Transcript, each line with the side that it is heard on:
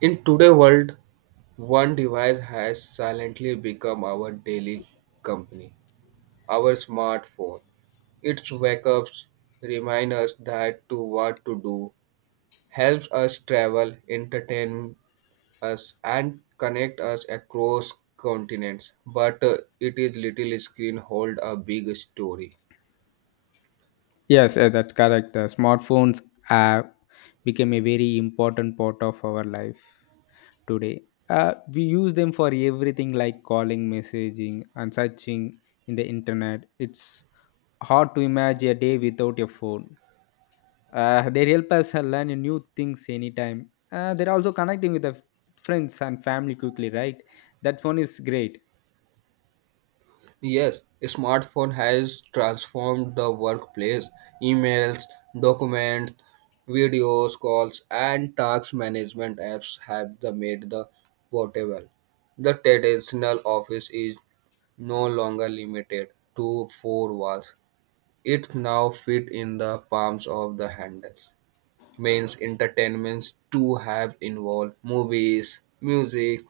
right: In today's world, one device has silently become our daily company, our smartphone. Its wake ups remind us that to what to do, helps us travel, entertain us, and connect us across continents. But it is little screen hold a big story.
left: Yes, that's correct. The smartphones have become a very important part of our life today. We use them for everything like calling, messaging, and searching in the internet. It's hard to imagine a day without a phone. They help us learn new things anytime. They're also connecting with the friends and family quickly, right? That phone is great.
right: Yes, smartphone has transformed the workplace. Emails, documents, videos, calls, and task management apps have the made the portable. The traditional office is no longer limited to four walls. It now fit in the palms of the handles. Means entertainments to have involved movies, music,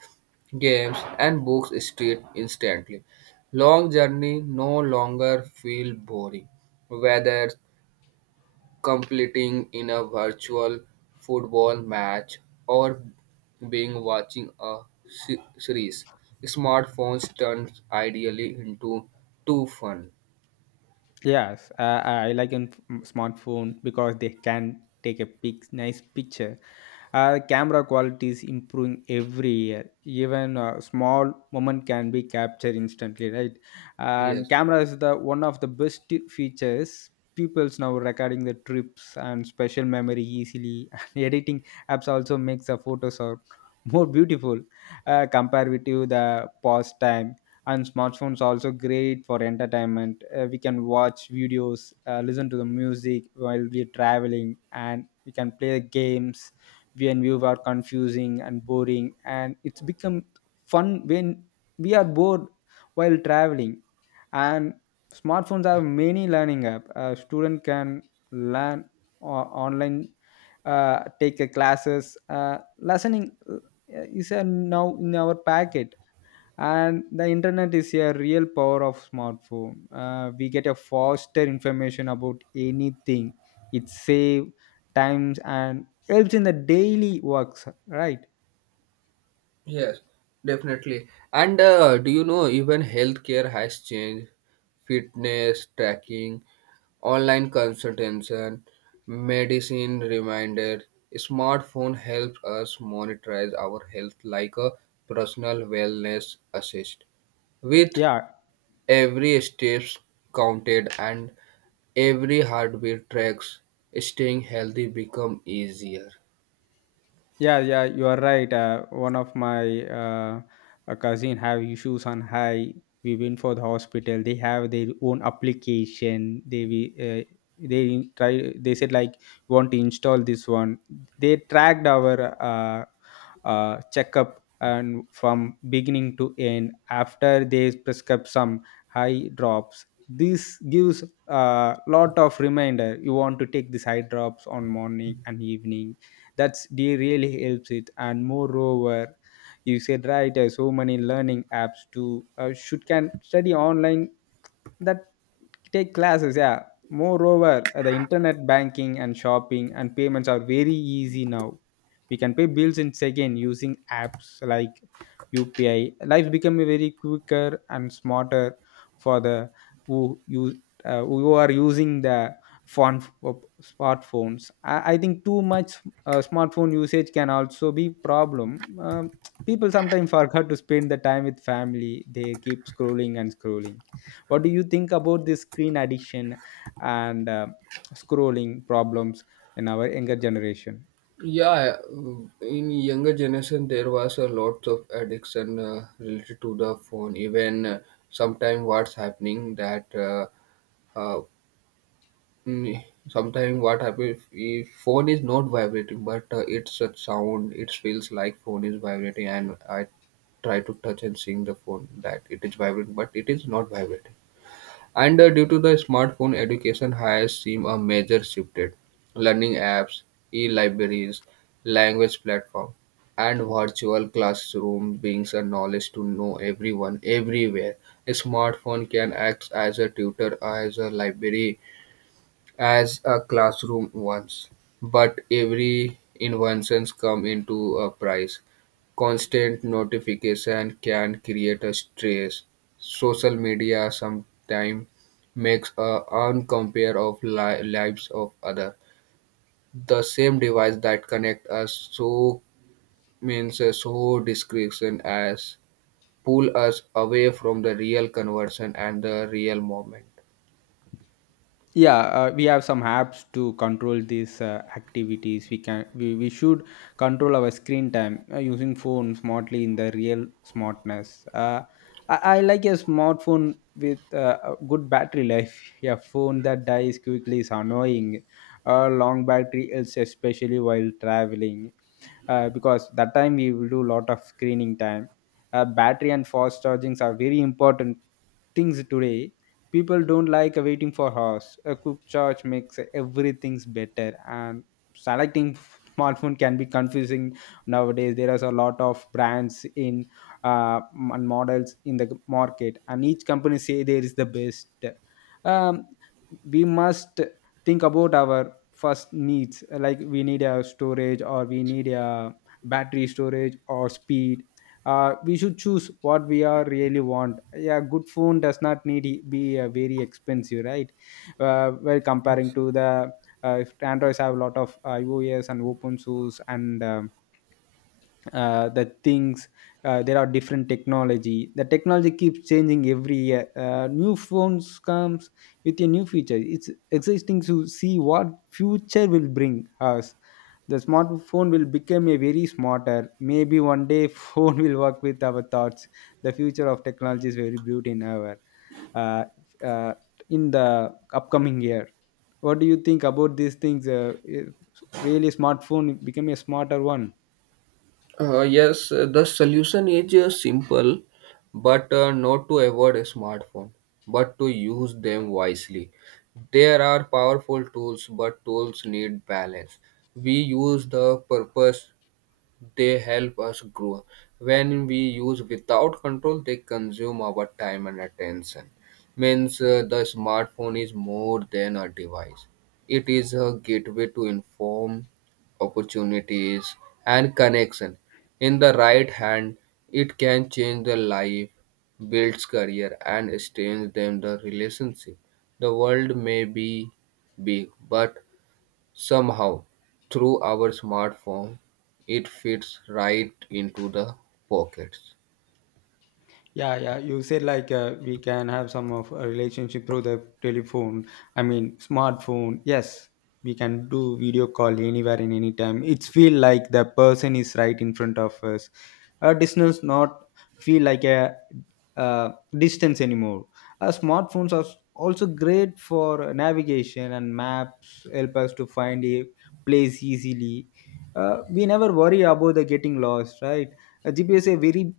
right: games, and books street instantly. Long journey no longer feel boring, whether completing in a virtual football match or being watching a series. Smartphones turns ideally into too fun.
left: Yes, I like in smartphone because they can take a nice picture. Camera quality is improving every year. Even a small moment can be captured instantly, right? And
right: Yes.
left: camera is the one of the best features. People's now recording the trips and special memory easily. And editing apps also makes the photos are more beautiful, compared with you the past time. And smartphones are also great for entertainment. We can watch videos, listen to the music while we're traveling, and we can play games when we are confusing and boring, and it's become fun when we are bored while traveling. And smartphones have many learning app. A student can learn online, take a classes, listening, is a now in our packet. And the internet is a real power of smartphone. We get a faster information about anything. It save times and helps in the daily works, right?
right: Yes, definitely. And do you know even healthcare has changed? Fitness tracking, online consultation, medicine reminder. Smartphone helps us monitorize our health like a personal wellness assist. With
left: Yeah.
right: every steps counted and every heartbeat tracks, staying healthy become easier.
left: Yeah, yeah, you are right. One of my a cousin have issues on high. We went for the hospital. They have their own application. They we, uh, they try. They said like want to install this one. They tracked our checkup and from beginning to end. After they prescribe some high drops, this gives a lot of reminder. You want to take these high drops on morning and evening. That's they really helps it. And moreover, you said right. So many learning apps too, should can study online, that take classes. Yeah. Moreover, the internet banking and shopping and payments are very easy now. We can pay bills in second using apps like UPI. Life become very quicker and smarter for the who you who are using the phone smartphones. I think too much. Smartphone usage can also be problem. um, People sometimes forget to spend the time with family. They keep scrolling and scrolling. What do you think about this screen addiction and scrolling problems in our younger generation?
right: Yeah, in younger generation there was a lot of addiction related to the phone. Even sometime what's happening that uh, uh, mm, sometime what happens if phone is not vibrating, but it's a sound. It feels like phone is vibrating, and I try to touch and seeing the phone that it is vibrating, but it is not vibrating. And due to the smartphone, education has seen a major shifted. Learning apps, e-libraries, language platform, and virtual classroom brings a knowledge to know everyone everywhere. A smartphone can act as a tutor, as a library, as a classroom once, but every inventions come into a price. Constant notification can create a stress. Social media sometimes makes a uncompare of lives of other. The same device that connect us so means a so discretion as pull us away from the real conversion and the real moment.
left: Yeah, we have some apps to control these activities. We can we should control our screen time using phone smartly in the real smartness. I like a smartphone with a good battery life. A phone that dies quickly is annoying. A long battery is especially while traveling, because that time we will do lot of screening time. Battery and fast chargings are very important things today. People don't like waiting for hours. A quick charge makes everything's better. And selecting smartphone can be confusing nowadays. There is a lot of brands in uh, and models in the market, and each company say there is the best. um, we must think about our first needs, like we need a storage or we need a battery storage or speed. We should choose what we are really want. Yeah, good phone does not need be very expensive, right? Well, comparing to the if androids have a lot of iOS and open source and the things. There are different technology. The technology keeps changing every year. New phones comes with a new feature. It's existing to see what future will bring us. The smartphone will become a very smarter maybe one day. Phone will work with our thoughts. The future of technology is very bright in our uh, uh, in the upcoming year. What do you think about these things? I- Really smartphone become a smarter one.
right: Yes, the solution is simple, but not to avoid a smartphone, but to use them wisely. There are powerful tools, but tools need balance. We use the purpose they help us grow. When we use without control, they consume our time and attention. Means the smartphone is more than a device. It is a gateway to inform opportunities and connection. In the right hand, it can change the life, builds career, and strengthens them the relationship. The world may be big, but somehow, through our smartphone, it fits right into the pockets.
left: Yeah, yeah. You said like we can have some of a relationship through the telephone. I mean, smartphone. Yes, we can do video call anywhere and anytime. It's feel like the person is right in front of us. A distance not feel like a, uh distance anymore. Smartphones are also great for navigation and maps. Help us to find a place easily. We never worry about the getting lost, right? GPS is a very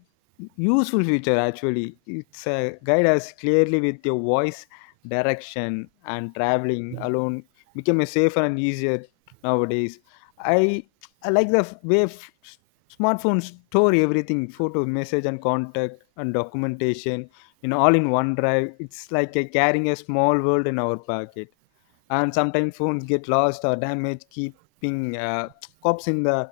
left: useful feature actually. It's a guide us clearly with your voice direction, and traveling alone became a safer and easier nowadays. I i like the way smartphones store everything, photo, message and contact and documentation, in all in one drive. It's like a carrying a small world in our pocket. And sometimes phones get lost or damaged. Keeping, cops in the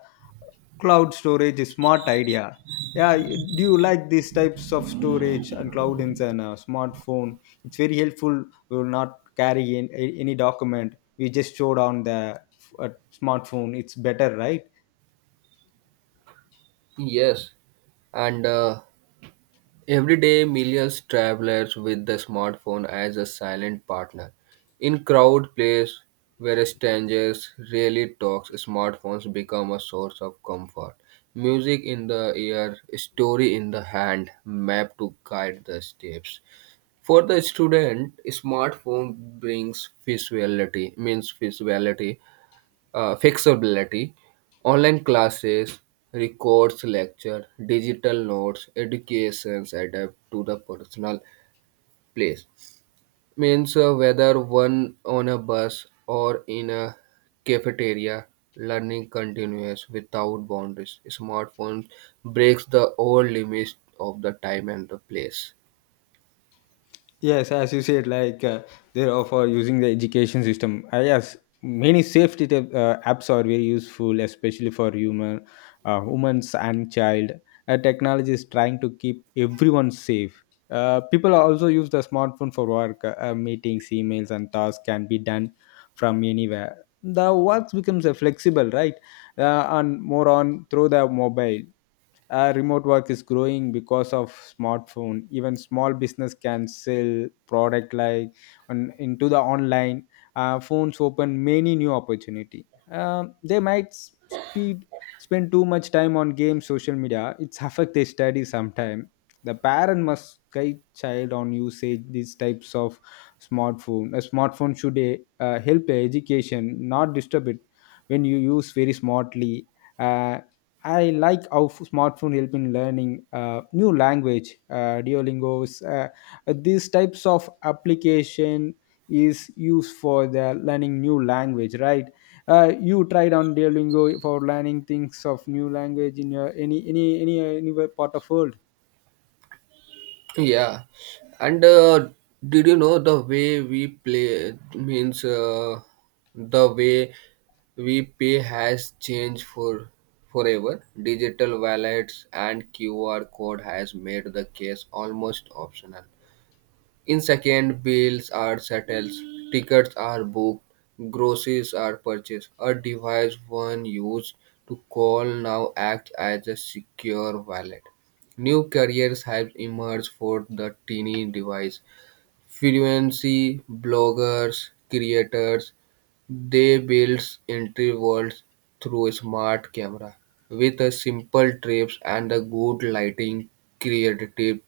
left: cloud storage is smart idea. Yeah, do you like these types of storage and cloud in a smartphone? It's very helpful. We will not carry in, any document. We just stored on the uh, smartphone, it's better, right?
right: Yes, and every day millions travelers with the smartphone as a silent partner. In crowd place where strangers rarely talks, smartphones become a source of comfort. Music in the ear, story in the hand, map to guide the steps. For the student, smartphone brings visuality, means visuality, flexibility, online classes, records lecture, digital notes, educations adapt to the personal place. Means whether one on a bus or in a cafeteria, learning continues without boundaries. Smartphone breaks the old limits of the time and the place.
left: Yes, as you said, like they're all for using the education system. Yes, many safety tip, apps are very useful, especially for human, humans and child. Technology is trying to keep everyone safe. People also use the smartphone for work. Meetings, emails, and tasks can be done from anywhere. The work becomes flexible, right? And more on through the mobile, remote work is growing because of smartphone. Even small business can sell product like on, into the online. Phones open many new opportunity. They might s- speed spend too much time on games, social media. It's affect their study sometime. The parent must guide child on usage these types of smartphone. A smartphone should help the education, not disturb it when you use very smartly. uh, I like how smartphone help in learning new language, Duolingo's. These types of application is used for the learning new language, right? You tried on Duolingo for learning things of new language in your any part of world?
right: Yeah, and did you know the way we play means the way we pay has changed for forever. Digital wallets and QR code has made the case almost optional. In second, bills are settled, tickets are booked, groceries are purchased. A device one used to call now acts as a secure wallet. New careers have emerged for the teeny device. Frequency bloggers, creators, they build entry worlds through a smart camera. With a simple trips and a good lighting, creative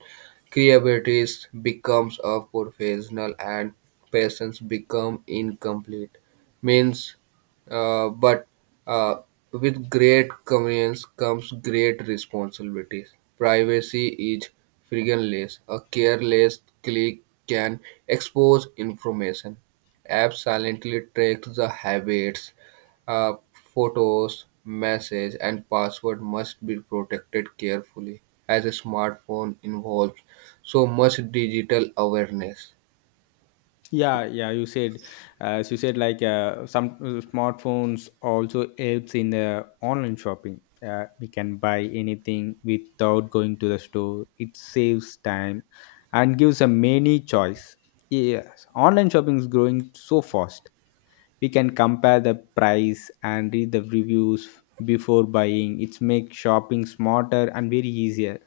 right: creativity becomes a professional and passions become incomplete. Means, but uh, with great convenience comes great responsibilities. Privacy is frictionless. A careless click can expose information. Apps silently track the habits. Uh, Photos, messages, and password must be protected carefully, as a smartphone involves so much digital awareness.
left: Yeah, yeah, you said like some smartphones also helps in the online shopping. We can buy anything without going to the store. It saves time and gives a many choice. Yes, online shopping is growing so fast. We can compare the price and read the reviews before buying. It's make shopping smarter and very easier.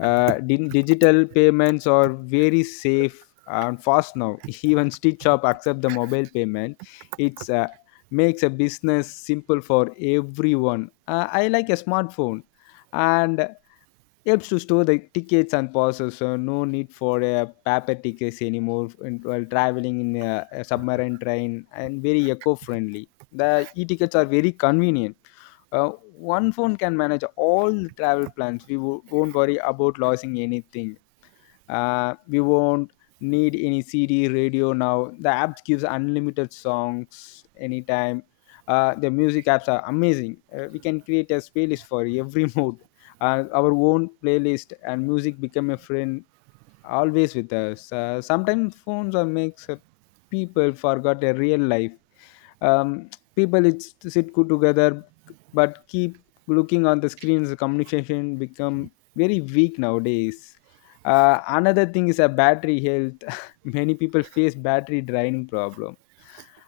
left: Digital payments are very safe and fast now. Even stitch shop accept the mobile payment. It's makes a business simple for everyone. I like a smartphone, and helps to store the tickets and passes, so no need for paper tickets anymore. While traveling in a submarine train, and very eco-friendly, the e-tickets are very convenient. uh, One phone can manage all the travel plans. We won't worry about losing anything. We won't need any CD radio now. The app gives unlimited songs anytime. The music apps are amazing. We can create a playlist for every mood. Our own playlist and music become a friend always with us. Sometimes phones are makes people forgot their real life. Um, People it's, sit good together, but keep looking on the screens. Communication become very weak nowadays. Another thing is a battery health. Many people face battery draining problem.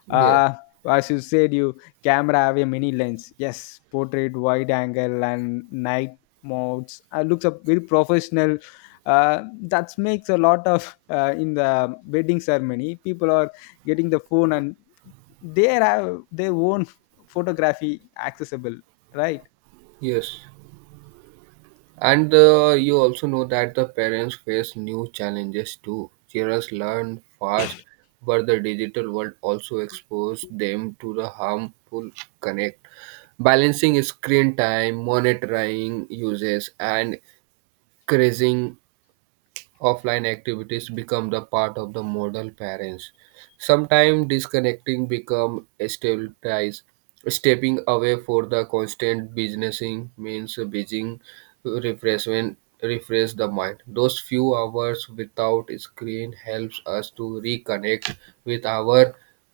right: Yes,
left: Uh, as you said, you camera have a mini lens. Yes, portrait, wide angle, and night modes. Looks up very professional. That makes a lot of in the wedding ceremony, people are getting the phone and they have their own photography accessible, right?
right: yes. And you also know that the parents face new challenges too. Children learn fast, but the digital world also exposes them to the harmful connect. Balancing screen time, monitoring uses, and increasing offline activities become the part of the model parents. Sometimes disconnecting become stabilized. Stepping away for the constant businessing means busy refreshment refresh the mind. Those few hours without screen helps us to reconnect with our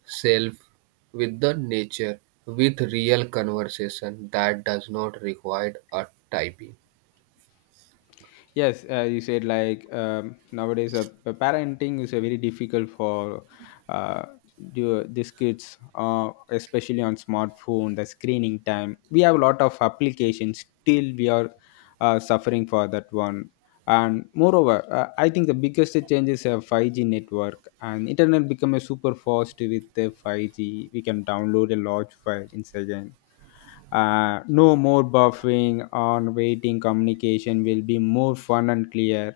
right: self, with the nature, with real conversation that does not require a typing.
left: Yes, you said like nowadays parenting is a very difficult for uh, do, these kids, especially on smartphone, the screening time. We have a lot of applications. Still, we are suffering for that one. And moreover, I think the biggest change is a 5G network and internet become a super fast with the 5G. We can download a large file in second. No more buffering or waiting. Communication will be more fun and clear.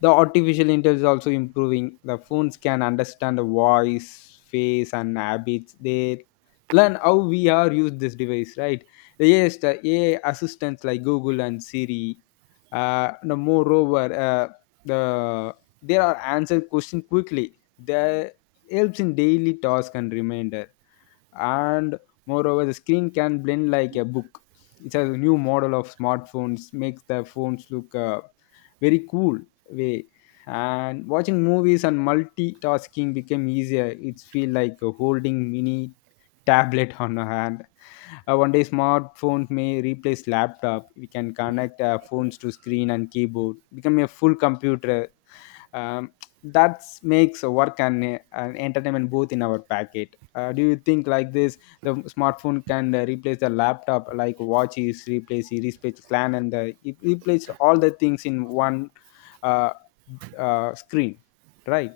left: The artificial intelligence is also improving. The phones can understand the voice, face, and habits. They learn how we are use this device, right? Yes, the AI assistants like Google and Siri. No, moreover, the there are answer question quickly. They helps in daily task and reminder, and moreover the screen can blend like a book. It's a new model of smartphones, makes the phones look very cool way, and watching movies and multitasking became easier. It's feel like holding mini tablet on a hand. One day smartphones may replace laptop. We can connect phones to screen and keyboard, become a full computer. um, that makes a work and entertainment both in our packet. Do you think like this, the smartphone can replace the laptop, like watch is replace clan and it replace all the things in one uh, screen, right?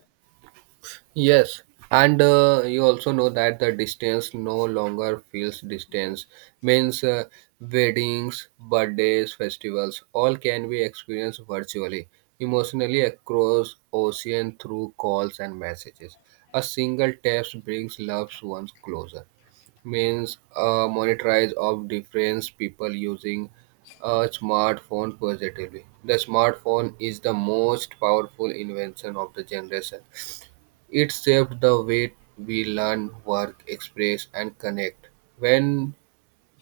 right: Yes, and you also know that the distance no longer feels distance. Means weddings, birthdays, festivals, all can be experienced virtually, emotionally across ocean through calls and messages. A single text brings loved ones closer. Means monetize of different people using a smartphone positively. The smartphone is the most powerful invention of the generation. It shaped the way we learn, work, express, and connect. When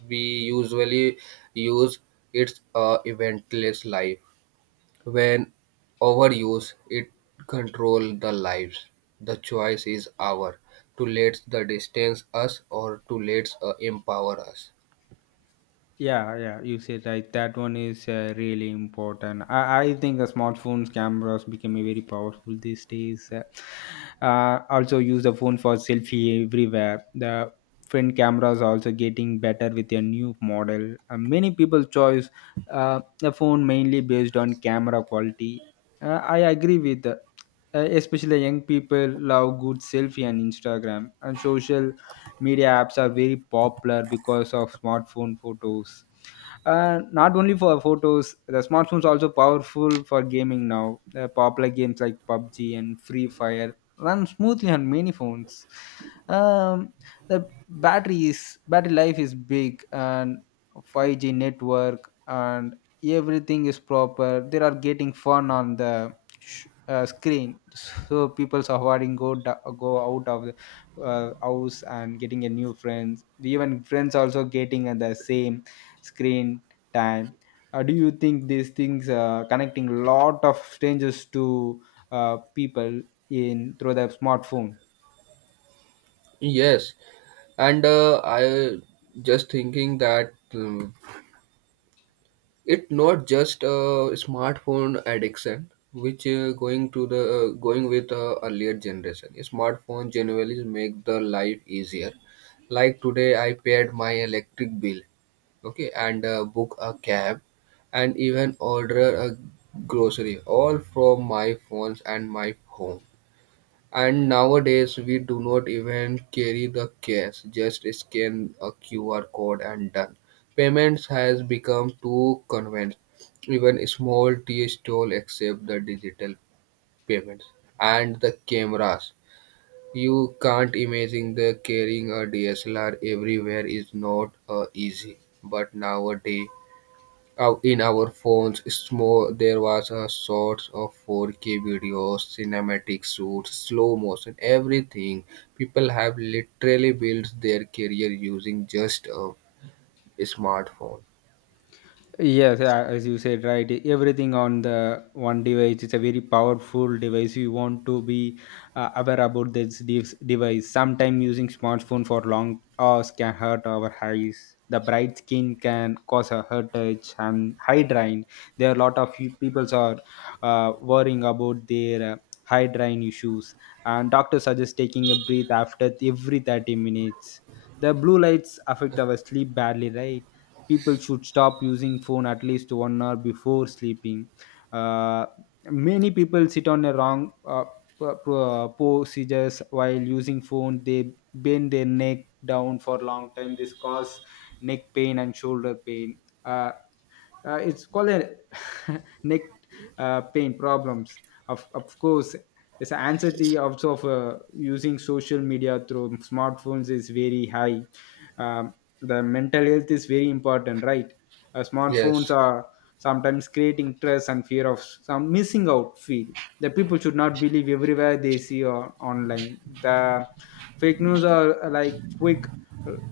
right: we usually use it's a eventless life. When overuse, it control the lives. The choice is ours to let the distance us or to let empower us.
left: Yeah, yeah, you said right. That one is really important. I think the smartphones cameras become a very powerful these days. Also, use the phone for selfie everywhere. The front cameras are also getting better with a new model. Many people choose the phone mainly based on camera quality. I agree with, especially young people love good selfie on Instagram, and social media apps are very popular because of smartphone photos. Not only for photos, the smartphones also powerful for gaming now. Popular games like pubg and free fire run smoothly on many phones. um, the battery is battery life is big, and 5G network and everything is proper. They are getting fun on the screen, so people are avoiding go go out of the house and getting a new friends. Even friends also getting at the same screen time. Do you think these things connecting lot of strangers to people in through the smartphone?
right: Yes, and I just thinking that it not just a smartphone addiction, which going to the going with earlier generation. Smartphone generally make the life easier. Like today, I paid my electric bill, okay, and book a cab, and even order a grocery all from my phones and my home. And nowadays, we do not even carry the cash, just scan a QR code and done. Payments has become too convenient. Even small tea stall accept the digital payments and the cameras. You can't imagine the carrying a DSLR everywhere is not easy. But nowadays, out in our phones, small, there was a sorts of 4K videos, cinematic shoots, slow motion, everything. People have literally built their career using just a smartphone.
left: Yes, as you said, right. Everything on the one device is a very powerful device. You want to be aware about this device. Sometimes using smartphone for long hours can hurt our eyes. The bright skin can cause a hurtage and eye drain. There are a lot of people are worrying about their eye drain issues, and doctors suggest taking a breath after every 30 minutes. The blue lights affect our sleep badly, right? People should stop using phone at least 1 hour before sleeping. uh, Many people sit on a wrong procedures while using phone. They bend their neck down for long time. This cause neck pain and shoulder pain. uh, it's called a neck pain problems, of course. This anxiety also of using social media through smartphones is very high. um, the mental health is very important, right? Smartphones
right: Yes,
left: are sometimes creating stress and fear of some missing out feel. The people should not believe everywhere they see on, online. The fake news are like quick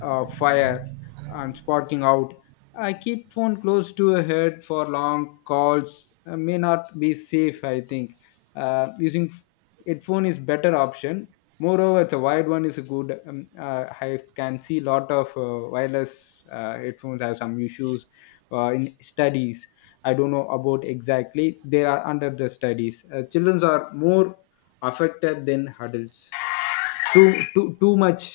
left: fire and sparking out. I keep phone close to a head for long calls. May not be safe. I think uh, using f- headphone is better option. Moreover, it's a wide one is a good. I can see lot of wireless headphones have some issues in studies. I don't know about exactly. They are under the studies. Children are more affected than adults. Too much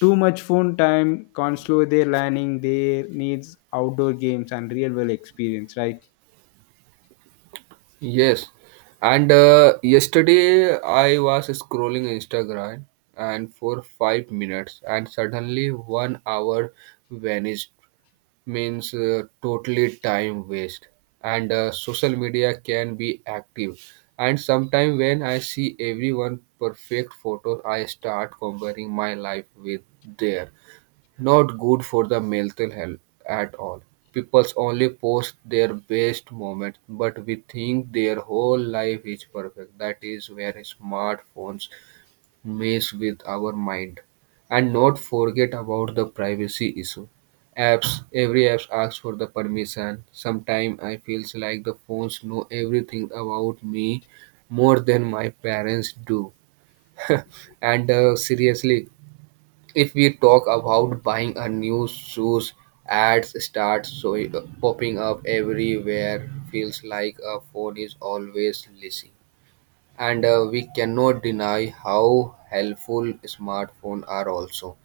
left: phone time can slow their learning. They needs outdoor games and real world experience, right?
right: yes. And yesterday I was scrolling Instagram and for 5 minutes, and suddenly one hour vanished. Means totally time waste and social media can be active, and sometimes when I see everyone perfect photos, I start comparing my life with their. Not good for the mental health at all. People only post their best moments, but we think their whole life is perfect. That is where smartphones mess with our mind. And not forget about the privacy issue. Apps Every app asks for the permission. Sometimes I feels like the phones know everything about me, more than my parents do. And seriously, if we talk about buying a new shoes, ads start so popping up everywhere, feels like a phone is always listening. And we cannot deny how helpful smartphones are also.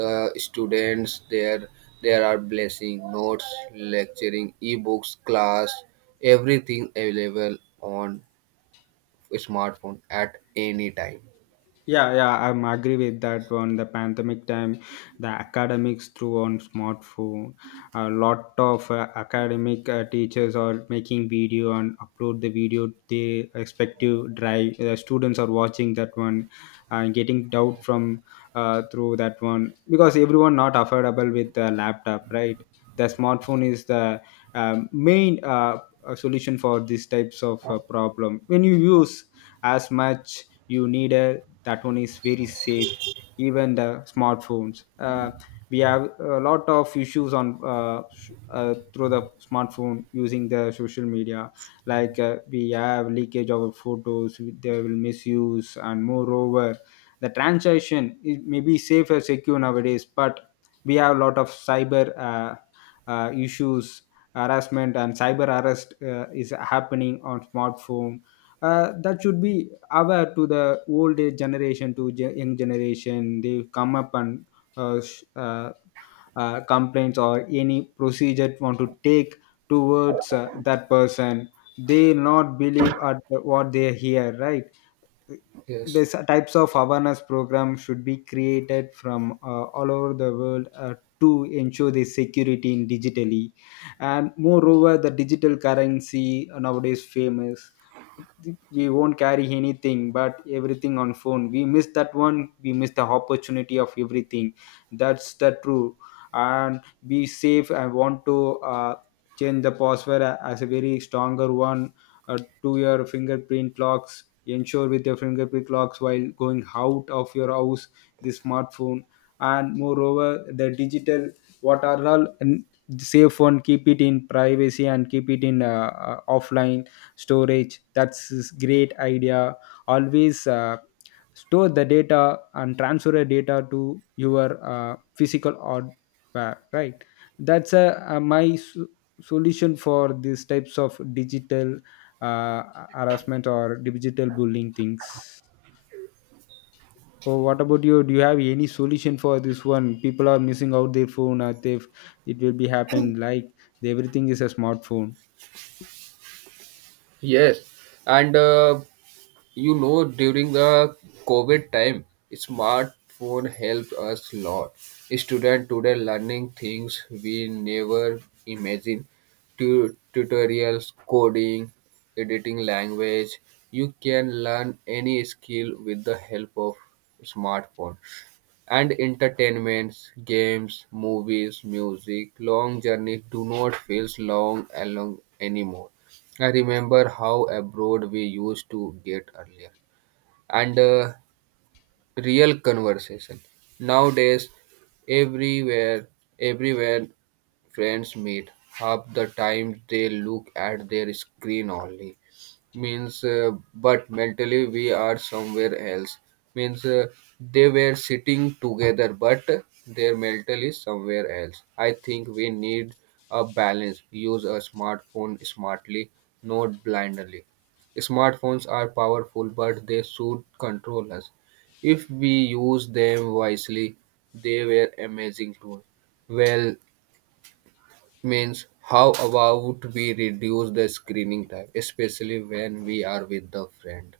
right: The students, there are blessing notes, lecturing ebooks, class, everything available on smartphone at any time.
left: Yeah, yeah, I'm agree with that one. The pandemic time, the academics through on smartphone. A lot of academic teachers are making video and upload the video. They respective drive, students are watching that one and getting doubt from through that one, because everyone not affordable with the laptop, right? The smartphone is the main solution for these types of problem. When you use as much you need a, that one is very safe. Even the smartphones, we have a lot of issues on through the smartphone using the social media, like we have leakage of our photos. They will misuse. And moreover, the transaction is maybe safe and secure nowadays, but we have a lot of cyber issues. Harassment and cyber arrest is happening on smartphone. That should be aware to the old age generation to young generation. They come up and uh, sh- uh, complaints or any procedure want to take towards that person. They not believe at what they hear, right?
right: Yes,
left: These types of awareness program should be created from all over the world to ensure the security in digitally. And moreover, the digital currency nowadays famous. We won't carry anything but everything on phone. We miss that one. We miss the opportunity of everything. That's the true. And be safe, I want to uh, change the password as a very stronger one, uh, to your fingerprint locks. Ensure with your fingerprint locks while going out of your house, the smartphone. And moreover, the digital, what are all safe one, keep it in privacy and keep it in offline storage. That's is great idea. Always store the data and transfer the data to your physical hardware, right? That's a my solution for these types of digital uh, harassment or digital bullying things. So what about you, do you have any solution for this one? People are missing out their phone, or they, it will be happen like everything is a smartphone.
right: yes. And you know, during the COVID time, smartphone helped us a lot. Students today learning things we never imagined. Tutorials, coding, editing language. You can learn any skill with the help of smartphone, and entertainments, games, movies, music, long journeys do not feel long along anymore. I remember how abroad we used to get earlier, and real conversation. Nowadays, everywhere, everywhere friends meet, half the time they look at their screen only. Means, but mentally we are somewhere else. Means they were sitting together, but their mental is somewhere else. I think we need a balance. Use a smartphone smartly, not blindly. Smartphones are powerful, but they should control us. If we use them wisely, they were amazing tools. Well, means how about we reduce the screening time, especially when we are with the friend?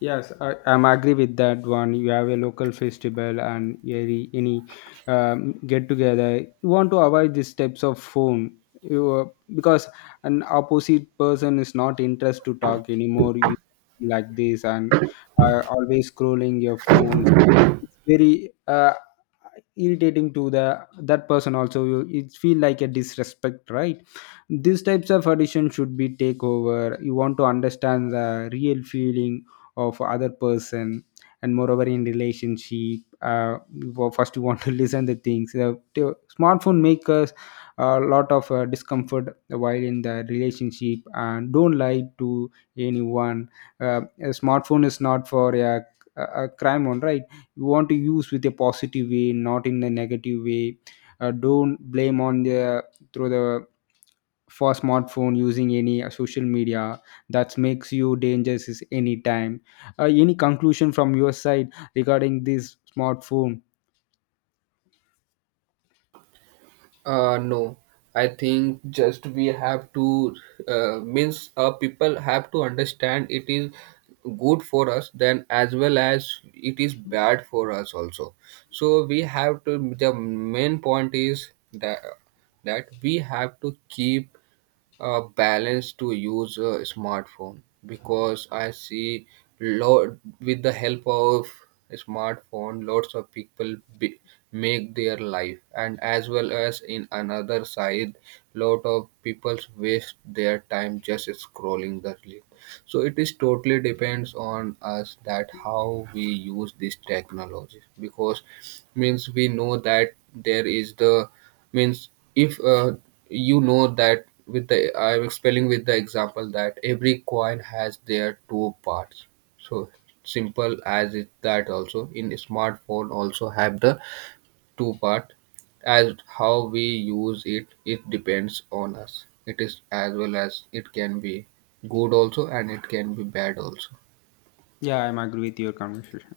left: Yes, I'm agree with that one. You have a local festival and any get together, you want to avoid these types of phone. You Because an opposite person is not interest to talk anymore. We like this, and always scrolling your phones. It's very irritating to the that person also. You, it feel like a disrespect, right? These types of audition should be take over. You want to understand the real feeling of other person. And moreover in relationship, first you want to listen the things. The smartphone make us a lot of discomfort while in the relationship. And don't lie to anyone. A smartphone is not for a crime on, right? You want to use with a positive way, not in a negative way. Don't blame on the through the for smartphone using any social media that makes you dangerous is any time. Any conclusion from your side regarding this smartphone?
right: No, I think just we have to means people have to understand it is good for us then as well as it is bad for us also. So we have to the main point is that that we have to keep balance to use a smartphone, because I see lot with the help of smartphone, lots of people be, make their life, and as well as in another side, lot of people waste their time just scrolling the. So it is totally depends on us that how we use this technology, because means we know that there is the means if you know that with the I'm explaining with the example that every coin has their two parts. So simple as it that also in smartphone also have the two part. As how we use it, it depends on us. It is as well as it can be good also, and it can be bad also.
left: Yeah, I'm agree with your conversation.